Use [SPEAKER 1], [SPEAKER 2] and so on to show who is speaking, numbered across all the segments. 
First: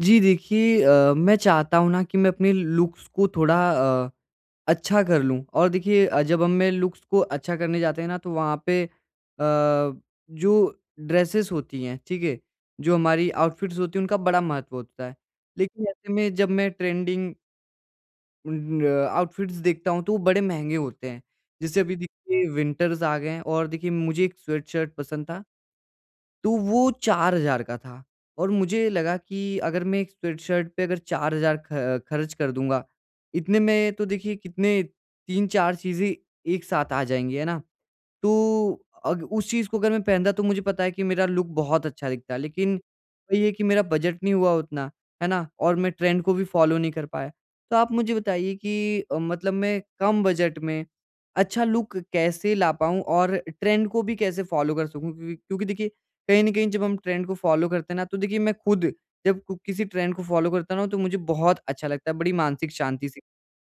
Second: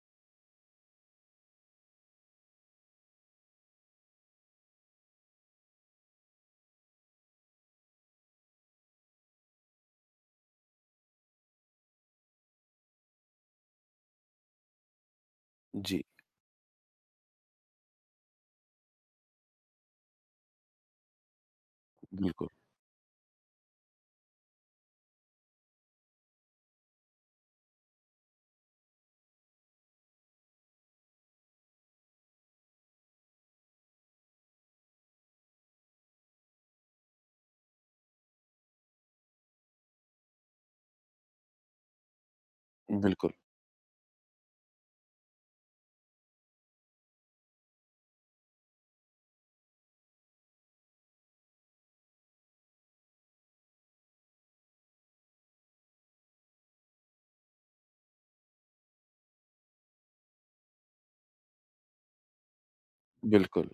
[SPEAKER 1] जी देखिए, मैं चाहता हूँ ना कि मैं अपने लुक्स को थोड़ा अ, अच्छा कर लूँ। और देखिए, जब हम मैं लुक्स को अच्छा करने जाते हैं ना तो वहाँ पे, जो ड्रेसेस होती हैं, ठीक है, जो हमारी आउटफिट्स होती हैं, उनका बड़ा महत्व होता है। लेकिन
[SPEAKER 2] जी,
[SPEAKER 1] ऐसे में जब मैं ट्रेंडिंग आउटफिट्स देखता हूँ तो वो बड़े महंगे होते हैं। जैसे अभी
[SPEAKER 2] बिल्कुल,
[SPEAKER 1] देखिए, विंटर्स आ गए हैं और देखिए मुझे एक स्वेट शर्ट पसंद था, तो वो 4000 का था। और मुझे लगा कि अगर मैं एक स्वेट-शर्ट पे अगर 4000 ख खर्च कर दूँगा, इतने में तो देखिए कितने 3-4 चीज़ें एक साथ आ जाएँगी, है ना? तो अग उस चीज़ को अगर मैं पहनता तो मुझे पता है कि मेरा लुक बहुत अच्छा दिखता, लेकिन
[SPEAKER 2] बिल्कुल,
[SPEAKER 1] वही है कि मेरा बजट नहीं हुआ उतना, है ना? और मैं ट्रेंड को भी फ़ॉलो नहीं कर पाया। तो आप मुझे बताइए कि मतलब मैं कम बजट में अच्छा लुक कैसे ला पाऊँ और ट्रेंड को भी कैसे फ़ॉलो कर सकूँ? क्योंकि क्योंकि देखिए, कहीं न कहीं जब हम ट्रेंड को फ़ॉलो करते हैं ना, तो देखिए मैं खुद जब कु किसी ट्रेंड को फ़ॉलो करता हूँ ना, तो मुझे बहुत अच्छा लगता है, बड़ी मानसिक शांति सी।
[SPEAKER 2] बिल्कुल।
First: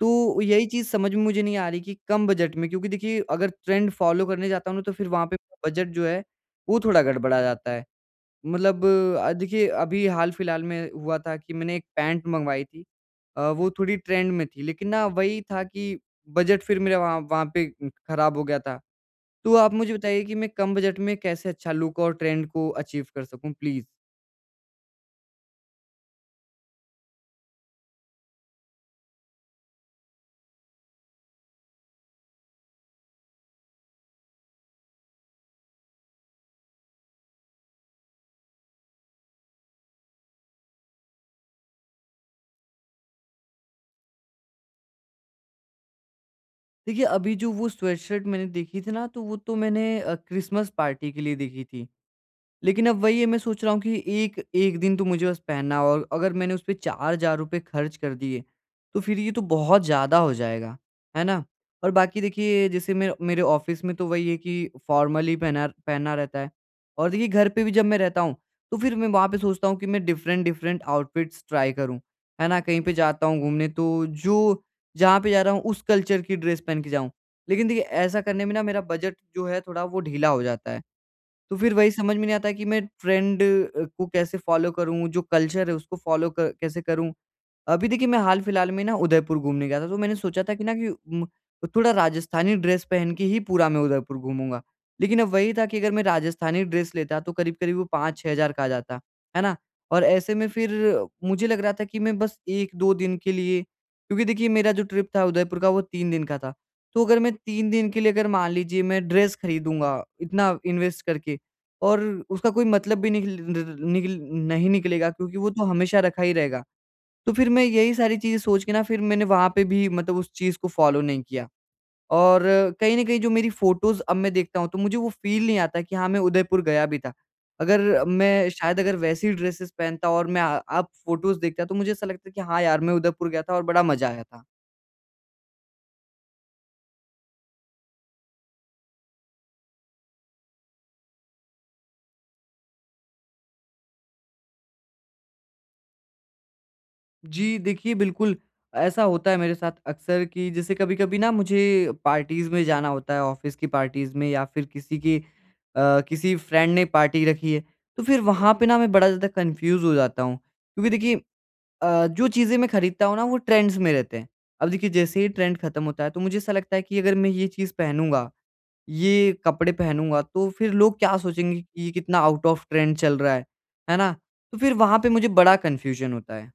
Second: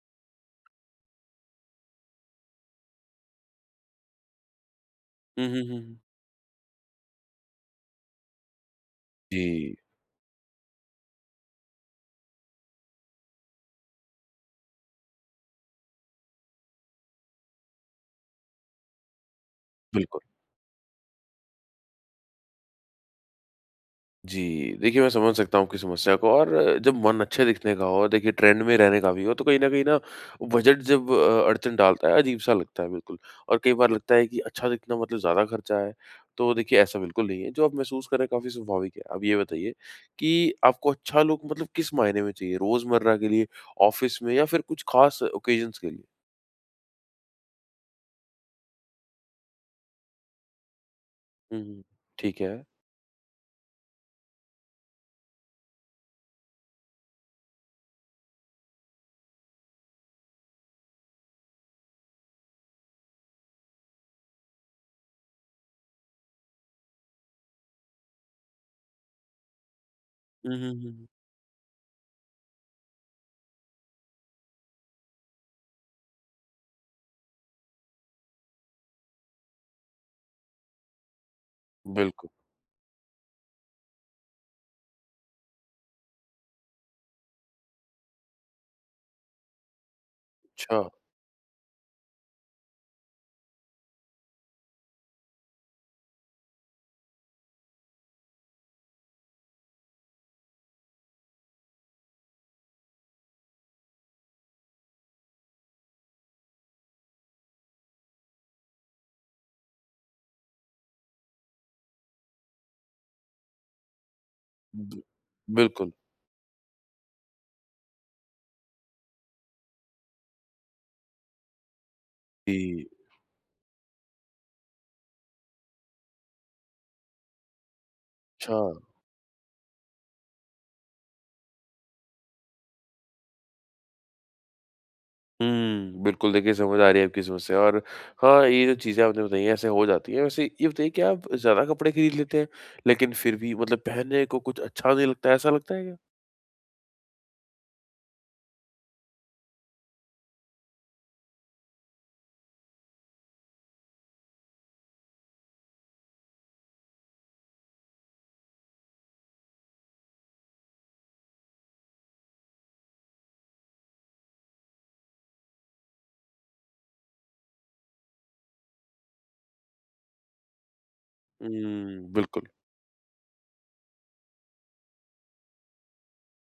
[SPEAKER 1] तो यही चीज़ समझ में मुझे नहीं आ रही कि कम बजट में, क्योंकि देखिए अगर ट्रेंड फ़ॉलो करने जाता हूँ ना तो फिर वहाँ पे
[SPEAKER 2] हुँ, हुँ, हुँ,
[SPEAKER 1] बजट
[SPEAKER 2] हुँ।
[SPEAKER 1] जो है वो थोड़ा गड़बड़ा जाता है। मतलब, देखिए
[SPEAKER 2] जी,
[SPEAKER 1] अभी हाल-फिलहाल में हुआ था कि मैंने एक पैंट मँगवाई थी। वो थोड़ी ट्रेंड में थी, लेकिन ना वही था कि बजट फिर मेरा वहाँ वहाँ पे ख़राब हो गया था। तो आप मुझे
[SPEAKER 2] बिल्कुल।
[SPEAKER 1] बताइए कि मैं कम बजट में कैसे अच्छा लुक और ट्रेंड को अचीव कर सकूँ, प्लीज़?
[SPEAKER 2] जी, देखिए मैं समझ सकता हूँ आपकी समस्या को और जब मन अच्छे दिखने का हो, देखिए ट्रेंड में रहने का भी हो, तो कहीं न कहीं ना बजट जब अड़चन डालता है, अजीब-सा लगता है बिल्कुल। और कई बार लगता है कि अच्छा दिखना मतलब ज़्यादा खर्चा है, तो देखिए ऐसा बिल्कुल नहीं है। जो आप महसूस कर रहे हैं काफ़ी स्वाभाविक है। अब ये बताइए कि आपको अच्छा लुक मतलब किस मायने में चाहिए? रोज़मर्रा के लिए, ऑफ़िस में या फिर कुछ ख़ास ओकेज़न्स के लिए?
[SPEAKER 1] देखिए अभी जो वो स्वेडशर्ट मैंने देखी थी ना, तो वो तो मैंने क्रिसमस पार्टी के लिए
[SPEAKER 2] हुँ,
[SPEAKER 1] देखी
[SPEAKER 2] हुँ।
[SPEAKER 1] थी।
[SPEAKER 2] ठीक है।
[SPEAKER 1] लेकिन अब वही है, मैं सोच रहा हूँ कि एक एक दिन तो मुझे बस पहनना है, और अगर मैंने उसपे 4,000 रुपए खर्च कर दिए, तो फिर ये तो बहुत ज़्यादा हो जाएगा, है ना? और बाकी देखिए, जैसे मेरे मेरे ऑफ़िस में तो वही है कि फ़ॉर्मल ही पहना पहनना रहता है, और देखिए घर पे भी जब मैं रहता हूँ, तो फिर मैं वहाँ पे सोचता हूँ कि मैं
[SPEAKER 2] हुँ, हुँ,
[SPEAKER 1] डिफरेंट-डिफरेंट
[SPEAKER 2] हुँ, हुँ।
[SPEAKER 1] आउटफिट्स ट्राई करूँ, है ना? कहीं पे जाता हूँ घूमने तो जो जहाँ पे जा रहा हूँ उस कल्चर की ड्रेस पहन के जाऊँ। लेकिन देखिए ऐसा करने में ना मेरा बजट जो है थोड़ा वो ढीला हो जाता है। तो फिर वही समझ में
[SPEAKER 2] बिल्कुल।
[SPEAKER 1] नहीं आता कि मैं ट्रेंड को कैसे फॉलो करूँ, जो कल्चर है उसको फॉलो क कैसे करूँ? अभी देखिए मैं हाल-फिलहाल में ना उदयपुर घूमने गया था, तो मैंने सोचा था कि ना
[SPEAKER 2] अच्छा,
[SPEAKER 1] कि थोड़ा राजस्थानी ड्रेस पहन के ही पूरा मैं उदयपुर घूमूँगा। लेकिन अब वही था कि अगर मैं राजस्थानी ड्रेस लेता तो करीब-करीब वो 5,000-6,000 का आ जाता, है ना? और ऐसे में फिर मुझे लग रहा था कि मैं बस 1-2 दिन के लिए, क्योंकि देखिए मेरा जो ट्रिप था उदयपुर का, वो 3 दिन का था। तो अगर मैं 3 दिन के लिए, अगर मान लीजिए मैं ड्रेस खरीदूँगा इतना इन्वेस्ट करके, और उसका कोई मतलब भी निकल निकल नहीं
[SPEAKER 2] बि
[SPEAKER 1] निकलेगा क्योंकि वो तो
[SPEAKER 2] बिल्कुल,
[SPEAKER 1] हमेशा रखा ही रहेगा। तो फिर मैं यही सारी चीज़ें सोच के ना, फिर मैंने वहाँ पे भी मतलब उस चीज़ को फ़ॉलो नहीं किया। और
[SPEAKER 2] जी,
[SPEAKER 1] कहीं न कहीं जो मेरी फ़ोटोज़ अब मैं देखता हूँ तो मुझे वो फ़ील नहीं आता कि हाँ, मैं उदयपुर गया भी था। अगर मैं,
[SPEAKER 2] अच्छा।
[SPEAKER 1] शायद अगर वैसी ड्रेसेस पहनता और मैं अब फ़ोटोज़ देखता तो मुझे ऐसा लगता कि हाँ यार, मैं उदयपुर गया था और बड़ा मज़ा आया था।
[SPEAKER 2] हुँ, बिल्कुल देखिए समझ आ रही है आपकी समस्या और हाँ, ये जो चीज़ें आपने बताई हैं ऐसे हो जाती हैं। वैसे ये बताइए क्या आप ज़्यादा कपड़े खरीद लेते हैं, लेकिन फिर भी मतलब पहनने को कुछ अच्छा नहीं लगता है, ऐसा लगता है क्या?
[SPEAKER 1] जी, देखिए बिल्कुल ऐसा होता है मेरे साथ अक्सर कि जैसे कभी-कभी ना मुझे पार्टीज़ में जाना होता है, ऑफ़िस की पार्टीज़ में या फिर किसी की, किसी फ्रेंड ने पार्टी रखी है, तो फिर वहाँ पे ना मैं बड़ा ज़्यादा कन्फ्यूज़ हो जाता हूँ। क्योंकि देखिए, जो चीज़ें मैं खरीदता हूँ ना, वो ट्रेंड्स में रहते हैं। अब देखिए जैसे ही ट्रेंड खत्म होता है तो मुझे ऐसा लगता है कि अगर मैं ये चीज़ पहनूँगा, ये कपड़े पहनूँगा तो फिर लोग क्या सोचेंगे कि ये
[SPEAKER 2] हुँ,
[SPEAKER 1] कितना आउट
[SPEAKER 2] बिल्कुल।
[SPEAKER 1] ऑफ ट्रेंड चल रहा है ना? तो फिर वहाँ पे मुझे बड़ा कन्फ्यूज़न होता है।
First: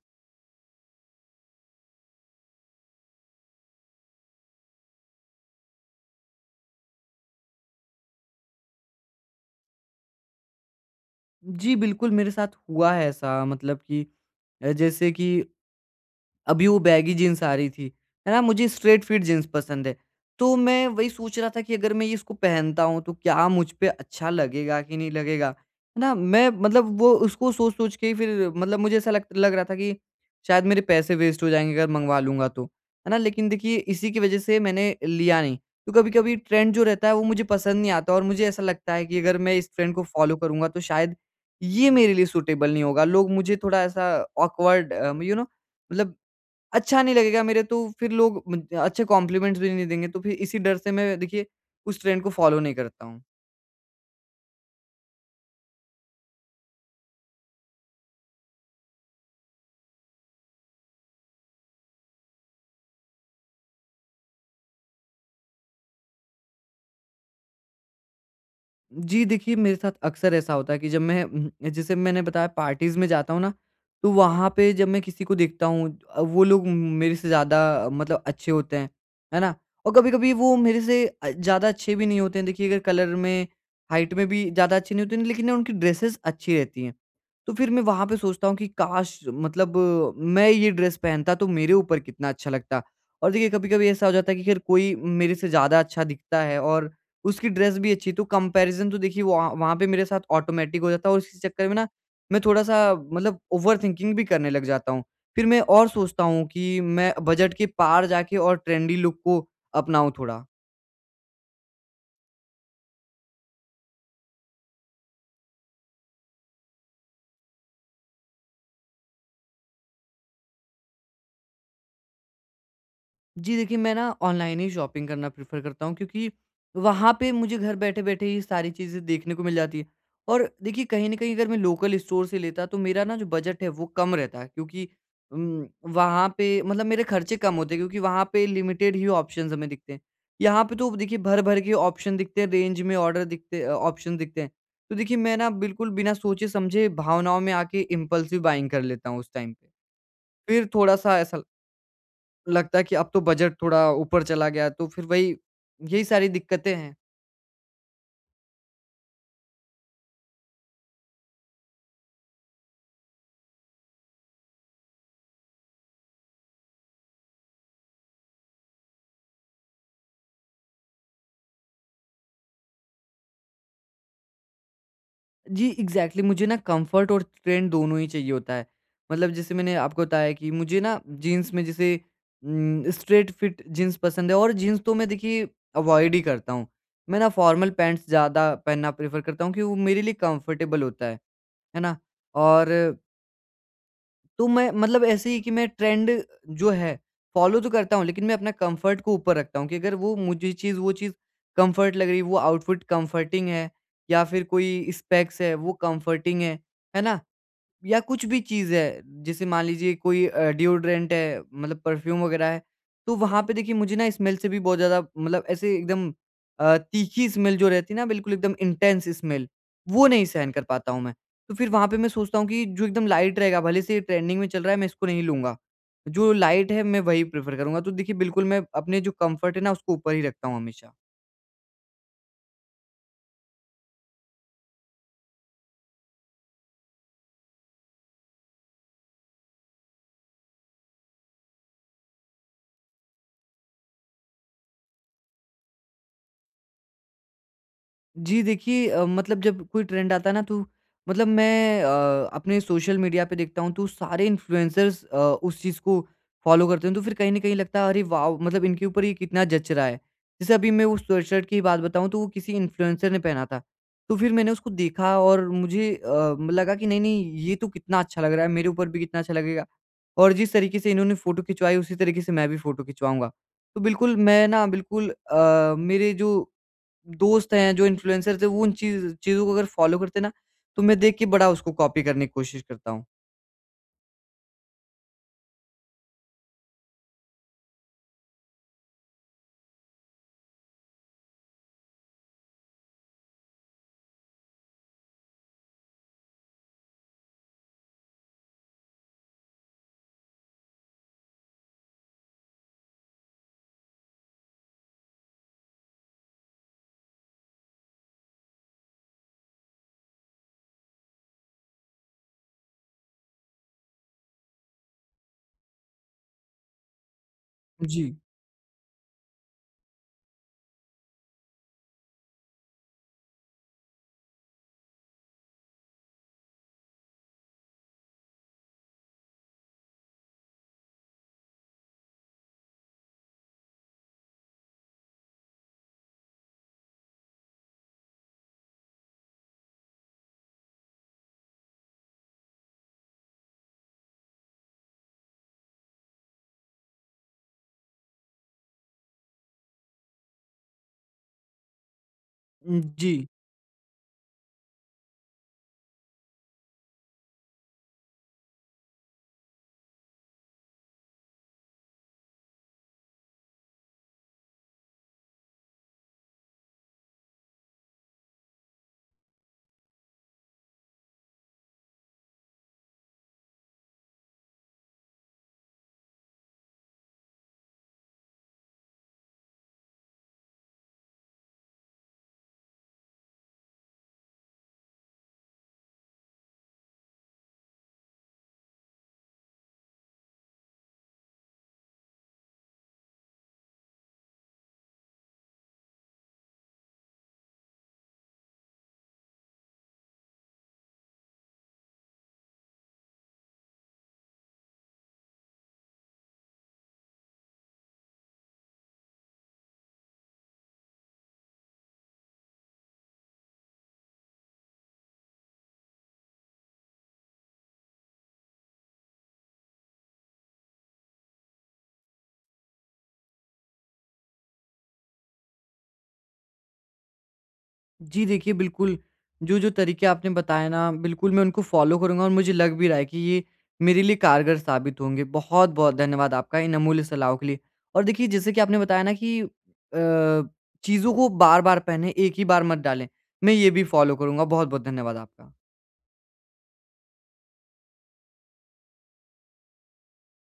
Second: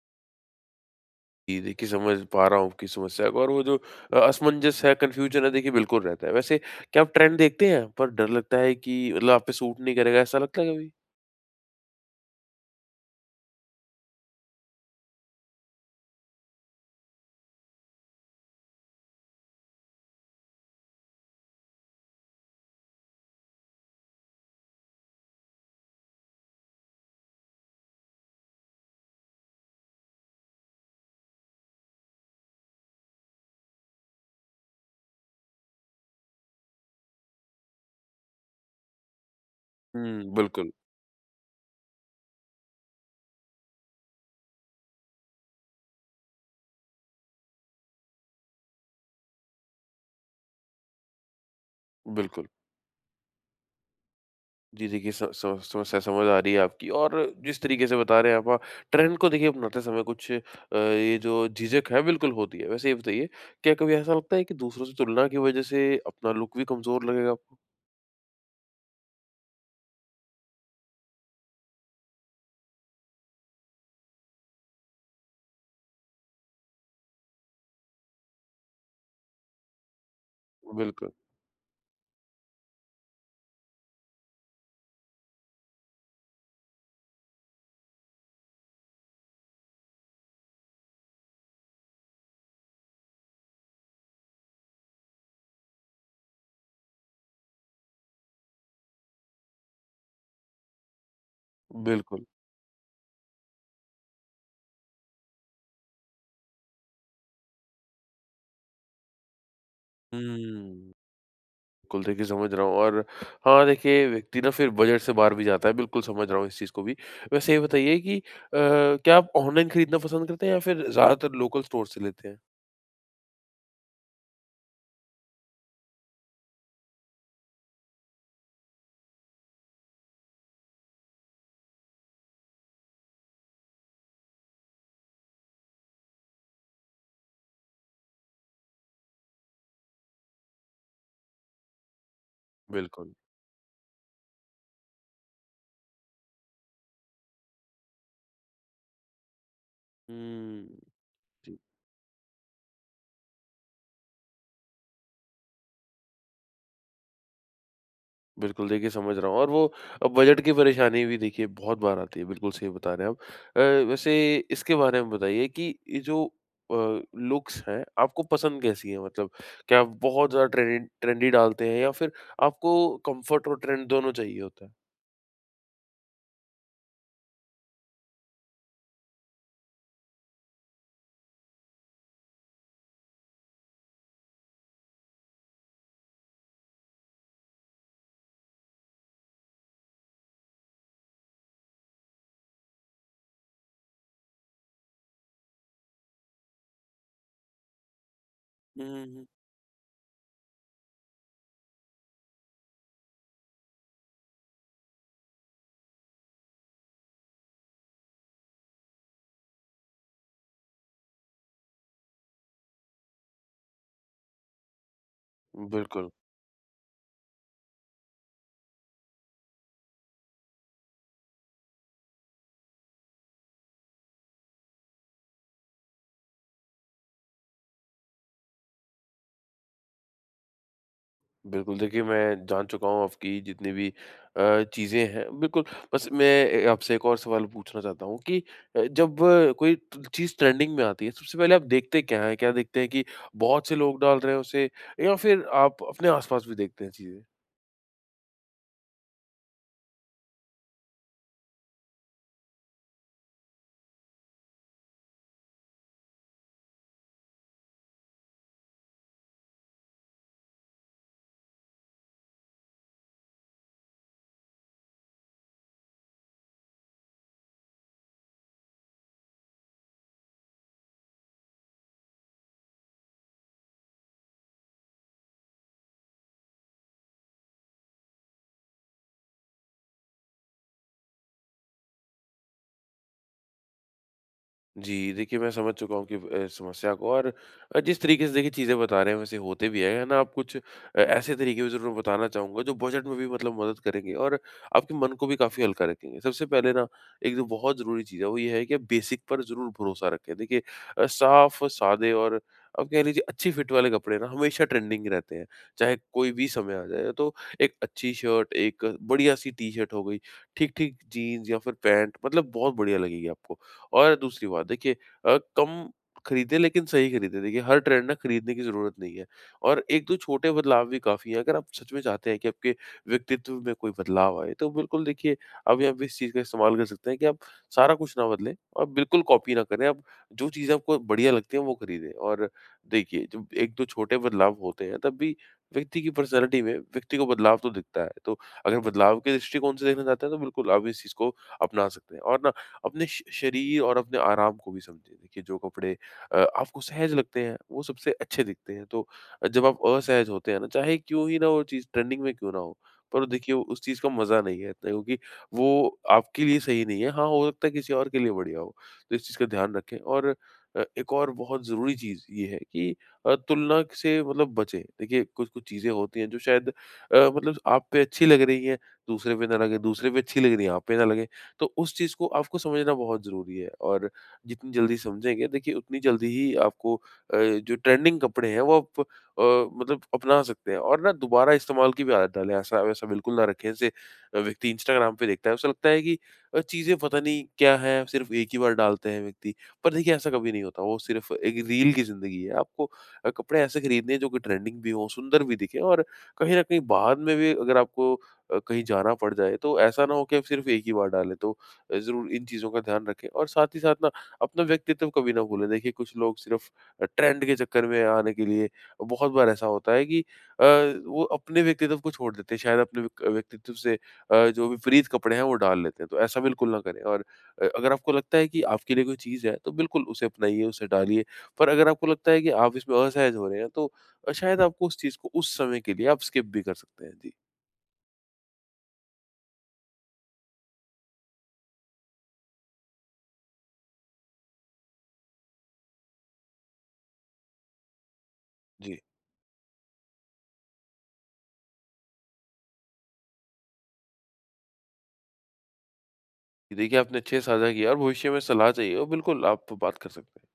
[SPEAKER 2] जी, देखिए समझ पा रहा हूँ आपकी समस्या को और वो जो असमंजस है, कन्फ्यूजन है देखिए बिल्कुल रहता है। वैसे क्या आप ट्रेंड देखते हैं पर डर लगता है कि मतलब आप पे सूट नहीं करेगा ऐसा लगता है कभी?
[SPEAKER 1] जी बिल्कुल, मेरे साथ हुआ है ऐसा, मतलब कि जैसे कि अभी वो बैगी जीन्स आ रही थी, है ना? मुझे स्ट्रेट फिट जीन्स पसंद है। तो मैं वही सोच रहा था कि अगर मैं ये, इसको पहनता हूँ तो क्या मुझ पे अच्छा लगेगा कि नहीं लगेगा, है ना? मैं मतलब वो, उसको सोच-सोच के ही फिर मतलब मुझे ऐसा लग लग रहा था कि शायद मेरे पैसे वेस्ट हो जाएँगे अगर मँगवा लूँगा तो, है ना? लेकिन देखिए इसी की वज़ह से मैंने लिया नहीं। तो कभी-कभी ट्रेंड जो रहता है वो मुझे पसंद नहीं आता और मुझे ऐसा लगता है कि अगर मैं इस ट्रेंड को
[SPEAKER 2] हुँ,
[SPEAKER 1] फ़ॉलो करूँगा
[SPEAKER 2] बिल्कुल,
[SPEAKER 1] तो शायद ये मेरे लिए सूटेबल नहीं होगा। लोग मुझे थोड़ा ऐसा ऑकवर्ड, मतलब अच्छा नहीं लगेगा मेरे, तो फिर लोग मुझ अच्छे कॉम्प्लीमेंट्स भी नहीं देंगे, तो फिर इसी डर से मैं देखिए उस ट्रेंड को
[SPEAKER 2] बिल्कुल।
[SPEAKER 1] फ़ॉलो नहीं करता हूँ।
[SPEAKER 2] जी देखिए सम सम समस्या समझ आ रही है आपकी और जिस तरीके से बता रहे हैं आप ट्रेंड को देखिए अपनाते समय कुछ ये जो झिझक है बिल्कुल होती है। वैसे ये बताइए क्या कभी ऐसा लगता है कि दूसरों से तुलना की वज़ह से अपना लुक भी कमज़ोर लगेगा आपको?
[SPEAKER 1] जी, देखिए मेरे साथ अक्सर ऐसा होता है कि जब मैं, जैसे मैंने बताया पार्टीज़ में जाता हूँ ना, तो वहाँ पे जब मैं किसी को देखता हूँ, वो लोग मेरे से ज़्यादा मतलब अच्छे होते हैं, है ना? और कभी-कभी वो मेरे से
[SPEAKER 2] बिल्कुल,
[SPEAKER 1] ज़्यादा अच्छे भी नहीं होते हैं। देखिए अगर कलर में, हाइट में भी ज़्यादा अच्छे नहीं होते हैं, लेकिन उनकी ड्रेसेस अच्छी रहती हैं। तो फिर मैं वहाँ पे सोचता हूँ कि काश मतलब, मैं ये ड्रेस पहनता तो मेरे ऊपर कितना अच्छा लगता। और देखिए कभी-कभी ऐसा हो जाता है कि खैर, कोई मेरे से ज़्यादा अच्छा दिखता है और उसकी ड्रेस भी अच्छी, तो कंपैरिज़न तो देखिए वहाँ वहाँ पे मेरे साथ ऑटोमैटिक हो जाता है और इसी चक्कर में ना
[SPEAKER 2] बिल्कुल।
[SPEAKER 1] मैं थोड़ा-सा मतलब ओवरथिंकिंग भी करने लग जाता हूँ। फिर मैं और सोचता हूँ कि मैं बजट के पार जाके और ट्रेंडी लुक को अपनाऊँ थोड़ा।
[SPEAKER 2] हुँ। बिल्कुल देखिए समझ रहा हूँ और हाँ, देखिए व्यक्ति ना फिर बजट से बाहर भी जाता है। बिल्कुल समझ रहा हूँ इस चीज़ को भी। वैसे ये बताइए कि क्या आप ऑनलाइन खरीदना पसंद करते हैं या फिर ज़्यादातर लोकल स्टोर से लेते हैं?
[SPEAKER 1] जी देखिए, मैं ना ऑनलाइन ही शॉपिंग करना प्रेफ़र करता हूँ क्योंकि वहाँ पे मुझे घर बैठे-बैठे ही सारी चीज़ें देखने को मिल जाती हैं। और देखिए कहीं न कहीं अगर मैं लोकल स्टोर से लेता तो मेरा ना जो बजट है वो कम रहता है, क्योंकि उम, वहाँ पे मतलब मेरे खर्चे कम होते हैं क्योंकि वहाँ पे लिमिटेड ही ऑप्शंस हमें दिखते हैं। यहाँ पे तो देखिए भर-भर के ऑप्शन दिखते हैं, रेंज में
[SPEAKER 2] बिल्कुल।
[SPEAKER 1] ऑप्शन दिखते हैं। तो देखिए मैं ना बिल्कुल बिना सोचे-समझे भावनाओं में आके इम्पल्सिव बाइंग कर लेता हूँ उस टाइम पे। फिर
[SPEAKER 2] हुँ।
[SPEAKER 1] थोड़ा-सा ऐसा लगता है कि अब तो बजट थोड़ा ऊपर चला गया, तो फिर वही, यही सारी दिक्कतें हैं।
[SPEAKER 2] बिल्कुल, देखिए समझ रहा हूँ और वो अब बजट की परेशानी भी देखिए बहुत बार आती है, बिल्कुल सही बता रहे हैं आप। वैसे इसके बारे में बताइए कि ये जो अ, लुक्स हैं, आपको पसंद कैसी हैं? मतलब क्या आप बहुत ज़्यादा ट्रेंडी डालते हैं या फिर आपको कम्फर्ट और ट्रेंड दोनों चाहिए होता है?
[SPEAKER 1] जी, एग्ज़ैक्टली मुझे ना कम्फ़र्ट और ट्रेंड दोनों ही चाहिए होता है। मतलब जैसे मैंने आपको बताया कि मुझे ना जीन्स में जैसे, स्ट्रेट फिट जीन्स पसंद है, और जीन्स तो मैं देखिए अवॉइड ही करता हूँ। मैं ना फॉर्मल पैंट्स ज़्यादा पहनना प्रेफ़र करता हूँ, क्योंकि वो मेरे लिए कम्फ़र्टेबल होता है ना? और तो मैं मतलब ऐसे ही कि मैं ट्रेंड जो है, फॉलो तो करता हूँ, लेकिन मैं अपना कंफर्ट
[SPEAKER 2] हुँ,
[SPEAKER 1] को
[SPEAKER 2] हुँ,
[SPEAKER 1] ऊपर रखता हूँ, कि अगर वो मुझे चीज़, वो चीज़ कंफर्ट लग रही है, वो आउटफिट कंफर्टिंग है, या फिर कोई स्पेक्स है वो कंफर्टिंग है ना? या कुछ भी चीज़ है, जैसे मान लीजिए कोई, डिओडोरेंट है, मतलब परफ्यूम वगैरह है, तो वहाँ पे देखिए मुझे ना स्मेल से भी बहुत ज़्यादा मतलब,
[SPEAKER 2] हुँ।
[SPEAKER 1] ऐसे
[SPEAKER 2] बिल्कुल।
[SPEAKER 1] एकदम, तीखी स्मेल जो रहती है ना, बिल्कुल एकदम इंटेंस स्मेल, वो नहीं सहन कर पाता हूँ मैं। तो फिर वहाँ पे मैं सोचता हूँ कि जो एकदम लाइट रहेगा, भले से ये ट्रेंडिंग में चल रहा है, मैं इसको नहीं लूँगा। जो लाइट है, मैं वही प्रेफ़र करूँगा। तो देखिए बिल्कुल मैं अपने जो कम्फ़र्ट है ना, उसको ऊपर ही रखता हूँ हमेशा।
[SPEAKER 2] बिल्कुल, देखिए मैं जान चुका हूँ आपकी जितनी भी चीज़ें हैं, बिल्कुल। बस मैं आपसे एक और सवाल पूछना चाहता हूँ कि जब कोई ट चीज़ ट्रेंडिंग में आती है, सबसे पहले आप देखते क्या हैं? क्या देखते हैं कि बहुत से लोग डाल रहे हैं उसे या फिर आप अपने आस-पास भी देखते हैं चीज़ें?
[SPEAKER 1] जी देखिए, मतलब जब कोई ट्रेंड आता है ना, तो मतलब मैं अपने सोशल मीडिया पे देखता हूँ तो सारे इन्फ्लुएंसर्स उस चीज़ को फॉलो करते हैं, तो फिर कहीं ना कहीं लगता है अरे वाह, मतलब इनके ऊपर ये कितना जच रहा है। जैसे अभी मैं उस स्वेटशर्ट की बात बताऊँ, तो वो किसी इन्फ्लुएंसर ने पहना था, तो फिर मैंने उसको देखा और मुझे लगा कि नहीं नहीं, ये तो कितना अच्छा लग रहा है, मेरे ऊपर भी कितना अच्छा लगेगा, और जिस तरीके से इन्होंने फोटो खिंचवाई उसी तरीके से मैं भी फोटो खिंचवाऊंगा। तो बिल्कुल मैं ना, बिल्कुल मेरे जो दोस्त हैं, जो इन्फ्लुएंसर्स हैं, वो उन चीज़ों को अगर फ़ॉलो करते ना, तो मैं देख के बड़ा उसको कॉपी करने की कोशिश करता हूँ।
[SPEAKER 2] जी, देखिए मैं समझ चुका हूँ कि समस्या को और जिस तरीके से देखिए चीज़ें बता रहे हैं वैसे होते भी हैं, है ना? आप कुछ ऐसे तरीके भी ज़रूर बताना चाहूँगा जो बजट में भी मतलब मदद करेंगे और आपके मन को भी काफ़ी हल्का रखेंगे। सबसे पहले ना एक जो बहुत ज़रूरी चीज़ है वो ये है कि आप बेसिक पर ज़रूर भरोसा रखें। देखिए साफ, सादे और आप कह लीजिए अच्छी फिट वाले कपड़े ना हमेशा ट्रेंडिंग रहते हैं, चाहे कोई भी समय आ जाए। तो एक अच्छी शर्ट, एक बढ़िया-सी टी-शर्ट हो गई, ठीक-ठीक जीन्स या फिर पैंट मतलब बहुत बढ़िया लगेगी आपको। और दूसरी बात देखिए कम खरीदें लेकिन सही खरीदें। देखिए हर ट्रेंड
[SPEAKER 1] जी।
[SPEAKER 2] ना खरीदने की ज़रूरत नहीं है और 1-2 छोटे बदलाव भी काफ़ी हैं। अगर आप सच में चाहते हैं कि आपके व्यक्तित्व में कोई बदलाव आए तो बिल्कुल देखिए अभी आप इस चीज़ का इस्तेमाल कर सकते हैं कि आप सारा कुछ ना बदलें और बिल्कुल कॉपी ना करें। आप जो चीज़ें आपको बढ़िया लगती हैं वो खरीदें और देखिए जब 1-2 छोटे बदलाव होते हैं तब भी व्यक्ति की पर्सनैलिटी में व्यक्ति को बदलाव तो दिखता है। तो अगर बदलाव के दृष्टिकोण से देखना चाहते हैं तो बिल्कुल आप इस चीज़ को अपना सकते हैं और अपने श शरीर और अपने आराम को भी समझें। देखिए जो कपड़े आपको सहज लगते हैं, वो सबसे अच्छे दिखते हैं। तो जब आप असहज होते हैं ना, चाहे क्यों ही ना वो चीज़ ट्रेंडिंग में क्यों ना हो,
[SPEAKER 1] जी।
[SPEAKER 2] पर देखिए उस चीज़ का मज़ा नहीं है इतना क्योंकि वो आपके लिए सही नहीं है। हाँ, हो सकता है किसी और के लिए बढ़िया हो। तो इस चीज़ का ध्यान रखें और एक और बहुत ज़रूरी चीज़ ये है कि तुलना से मतलब बचें। देखिए कुछ-कुछ चीज़ें होती हैं जो शायद मतलब आप पे अच्छी लग रही हैं, दूसरे पे ना लगे, दूसरे पे अच्छी लग रही हैं, आप पे ना लगे। तो उस चीज़ को आपको समझना बहुत ज़रूरी है और जितनी जल्दी समझेंगे देखिए उतनी जल्दी ही आपको जो ट्रेंडिंग कपड़े हैं वो आप अ, मतलब अपना सकते हैं और ना दोबारा इस्तेमाल की भी आदत डालें ऐसा वैसा बिल्कुल ना रखें जैसे व्यक्ति इंस्टाग्राम पे देखता है उसे लगता है कि चीज़ें पता नहीं क्या है सिर्फ एक ही बार डालते हैं व्यक्ति पर देखिए ऐसा कभी नहीं होता वो सिर्फ एक रील की ज़िंदगी है आपको कपड़े ऐसे खरीदने हैं जो कि ट्रेंडिंग भी हों सुंदर भी दिखे और कहीं ना कहीं बाद में भी अगर आपको कहीं जाना पड़ जाए तो ऐसा ना हो कि आप सिर्फ एक ही बार डालें। तो ज़रूर इन चीज़ों का ध्यान रखें और साथ ही साथ ना अपना व्यक्तित्व कभी ना भूलें। देखिए कुछ लोग सिर्फ ट्रेंड के चक्कर में आने के लिए बहुत बार ऐसा होता है कि वो अपने व्यक्तित्व को छोड़ देते हैं। शायद अपने व्यक्तित्व से जो विपरीत कपड़े हैं वो डाल लेते हैं। तो ऐसा बिल्कुल ना करें और अगर आपको लगता है कि आपके लिए कोई चीज़ है तो बिल्कुल उसे अपनाइए, उसे डालिए। पर अगर आपको लगता है कि आप इसमें असहज हो रहे हैं तो शायद आपको उस चीज़ को उस समय के लिए आप स्किप भी कर सकते हैं। जी।
[SPEAKER 1] जी, देखिए बिल्कुल, जो-जो तरीके आपने बताए ना, बिल्कुल मैं उनको फ़ॉलो करूँगा, और मुझे लग भी रहा है कि ये मेरे लिए कारगर साबित होंगे। बहुत-बहुत धन्यवाद आपका इन अमूल्य सलाहों के लिए। और देखिए जैसे कि आपने
[SPEAKER 2] जी।
[SPEAKER 1] बताया ना कि चीज़ों को बार-बार पहने, एक ही बार मत डालें। मैं ये भी फ़ॉलो करूँगा। बहुत-बहुत धन्यवाद आपका।
[SPEAKER 2] देखिए, आपने अच्छे से साझा किया और भविष्य में सलाह चाहिए हो, बिल्कुल आप बात कर सकते हैं।